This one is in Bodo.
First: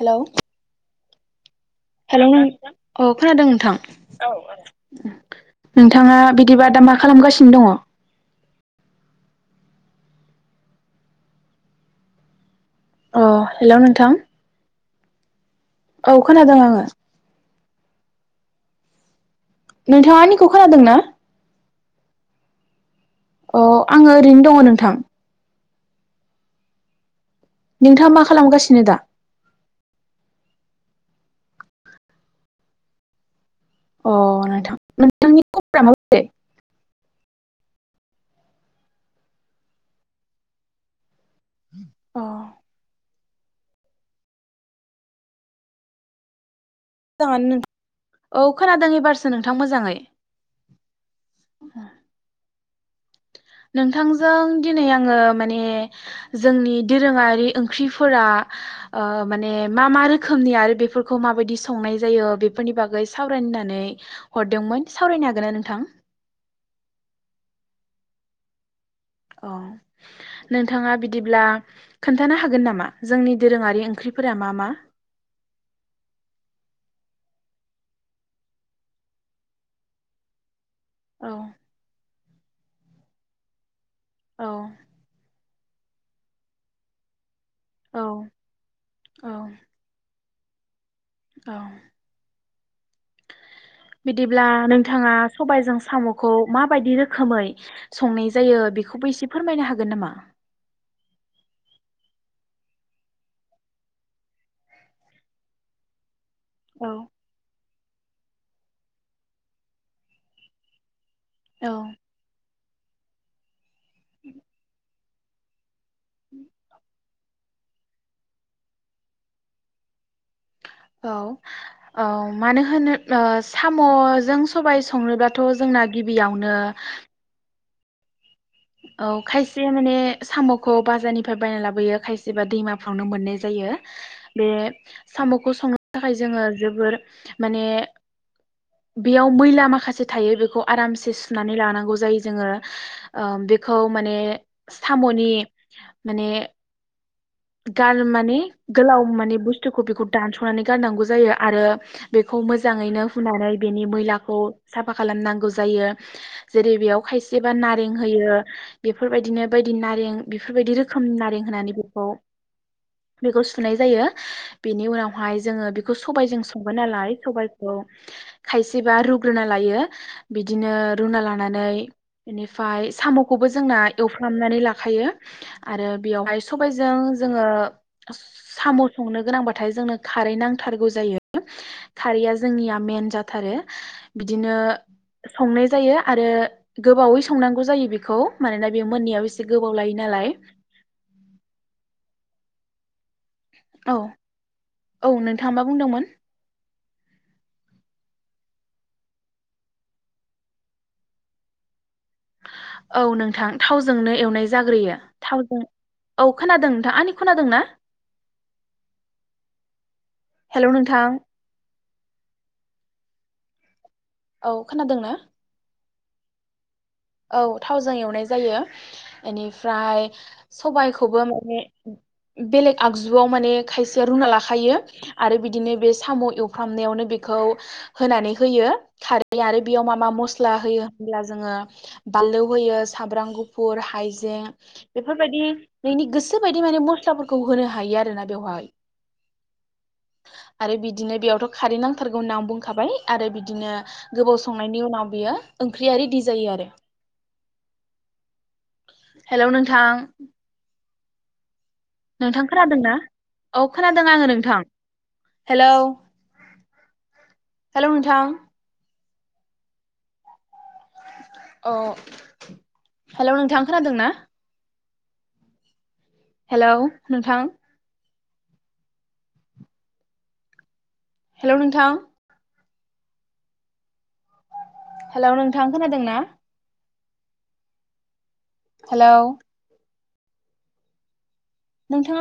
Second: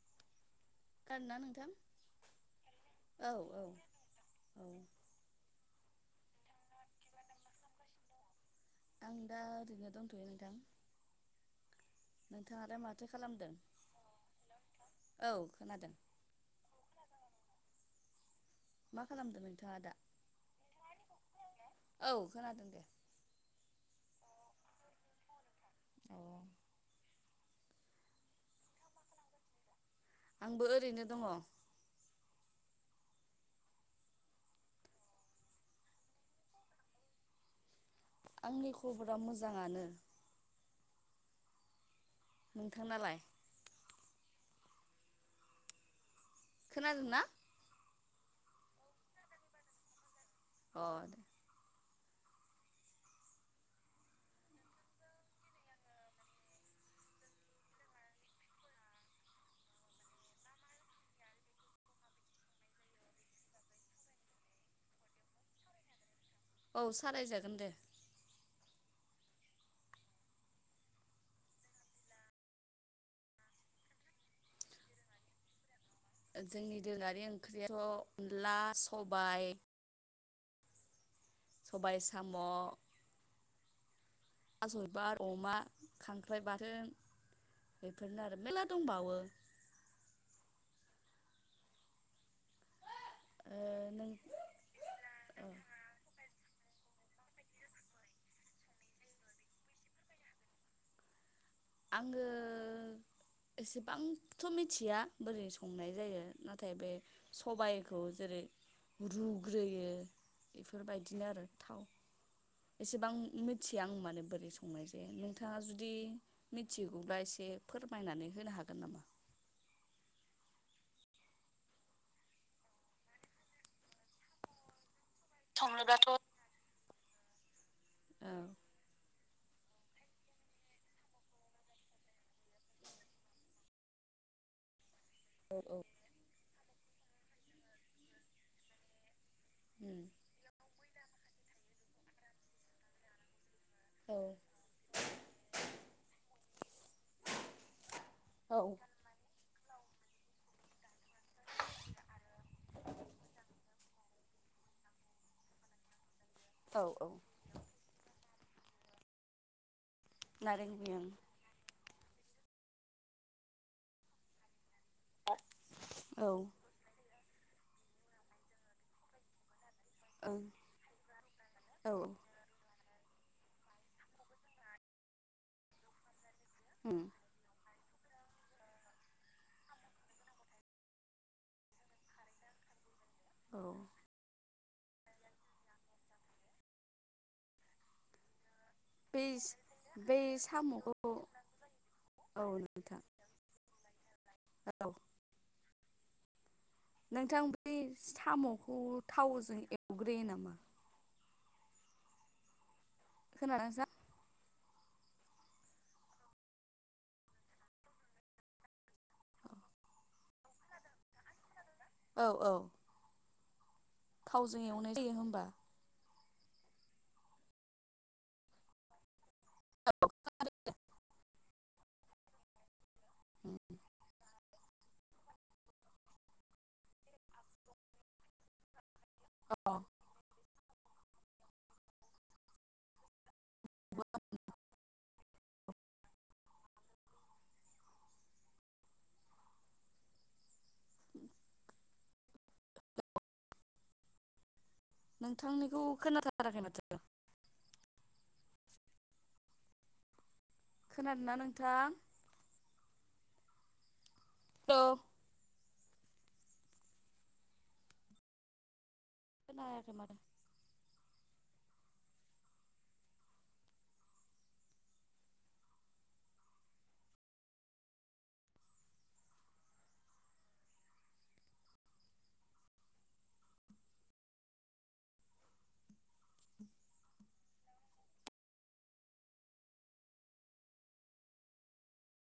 हेलौ खोनादोंना नोंथां हेलौ औ खोनादों नोंथां औ नोंथाङा बिदिबा दा मा खालामगासिनो दङ आं दा ओरैनो दंथ'यो नोंथां नोंथाङालाय माथो अ खालामदों हेलौ नोंथां औऋझन औ खोनादों आङो मा खालाम नोंथाङा आंनिखौ खोनादों ना औ खोनादों दे अ आङो ओरैनो दङ नोंथां अ नोंथाङा मा खालामगासिनो दा आंबो ओरैनो दङ अ नोंथां नोंथांनि खबरा माबोरै आंनि खबरा मोजाङानो अ मोजाङानो नोंथांनालाय खोनादोंना जाङानो नों औ खोनादों एबारसो नोंथां मोजाङै अ दे [unintelligible] नोंथांजों दिनै आङो माने जोंनि दोरोङारि ओंख्रिफोरा ओ माने मा मा रोखोमनि आरो बेफोरखौ माबायदि संनाय जायो बेफोरनि बागै सावरायनानै हरदोंमोन सावरायनो हागोन ना नोंथां औ सालायजागोन दे अ नोंथाङा बिदिब्ला खोन्थानो हागोन नामा जोंनि दोरोङारि ओंख्रिफोरा मा मा जोंनि दोरोङारि ओंख्रियाथ' अनदला सबाइ औ सबाइ साम' औ थास'बिबार अमा खांख्राइ बाथोन औ बेफोरनो आरो मेरला दंबावो औ औ ओ नों बिदिब्ला नोंथाङा ओ सबाइजों साम'खौ माब बायदि रोखोमै संनाय जायो बेखौबो इसे फोरमायनो हागोन नामा आङो एसेबांथ' मिथिया बोरै संनाय जायो नाथाय औ बे सबाइ जेरै रुग्रोयो बेफोरबाय बिदिनो आरो औ थाव एसेबां [unintelligible] थिया आं मानो बोरै संनाय दे नोंथाङा जु [unintelligible] मिथिगौब्ला एसे फोरमायनानै होनो हागोन नामा औ औ मानो होनो ओ साम'जों सबाइ संनोब्लाथ' जोंना गिबियावनो ओं औ खायसे माने साम'खौ बाजारनिफ्राय बायना लाबोयो खायसेबा दैमाफ्रावनो मोननाय जायो बे साम'खौ संनो थाखाय जोङो जोबोर माने बेयाव मैला उम माखासे थायो बेखौ आरामस दिस सुनानै लानांगौ जायो जोङो ओ बे खौ माने औ साम'नि माने गान माने औ गोलााव माने बुसथु बुस्थुखौ बेखौ दानस'नानै गारनांगौ जायो आरो बेखौ मोजाङैनो हुनानै बेनि मैलाखौ साफा खालामनांगौ जायो। जेरै औ बेयाव औ खायसेबा नारें होयो। बेफोरबायदिनो बायदि बि नारें नारें बेफोरबायदि बिं रोखोमनि नारें होनानै बे खौ बेखौ सुनाय जायो। बेनि उनावहाय जोङो बेखौ औ सबायजों संगोन नालाय सबायाइखौ खायसेबा रुग्रोना लायो। ओं बिदिनो रुना लानानै औ बिनिफ्राय साम'खौबो जोंना एवफ्रामनानै लाखायो आरो बेयावहाय उम सबायजों साम संनो गोनांबाथाय जोंनो खारै नांथखरगौ जायो खारैया जोंना मेन जाथारो औ बिदिनो संनाय जायो आरो गोबावै संनांगौ जायो बेखौ मानोना बे मोननायाव एसे गोबाव लायो बे नालाय साम'खौ औ नोंथां औ औ नोंथाङा बुंदोंमोन। नोंथां बै साम'खौ थावजों एवग्रोयो नामा? औ नोंथां थावजोंनो एवनाय जाग्रोयो थावजों औ खोनादों नोंथां आंनि खोनादों ना हेलौ नोंथां? औ औ। औ थावजों एवनाय खोनादोंना जायो होमबा औ थावजों एवनाय जायो एनिफ्राय सबायाइखौबो माने बेलेग आगजुआव माने खायसेया रुना लाखा खायो आरो बिदिनो बे साम' एवफ्रामनायावनो बेखौ होनानै होयो। खारै आरो बेयाव मा मा मस्ला होयो होनब्ला जोङो। बानलौ होयो सामब्राम गुफ फुर हाइजें बेफोरबायदि नोंनि गोसोबायदि माने मस्लाफोरखौ होनो हायो आरोना बेवहाय आरो बिदिनो बेयावथ' खारै नांथारगौ होनना आं बुंखाबाय आरो बिदिनो गोबाव सम संनायनि उनाव बियो नोंथांनिखौ ओंख्रिया रेदि जायो आरो। [inaudible] हेलौ नोंथां खोनादों ना नोंथां नोंथां खोनादोंना औ खोना आङो नोंथां हेलौ हेलौ हेल' नोंथां खोनायाखै माथो अ हेलौ नोंथाङा खोनादों ना हेलौ नोंथां हेलौ नोंथां हेलौ नोंथां खोनादों ना हेलौ नोंथाङा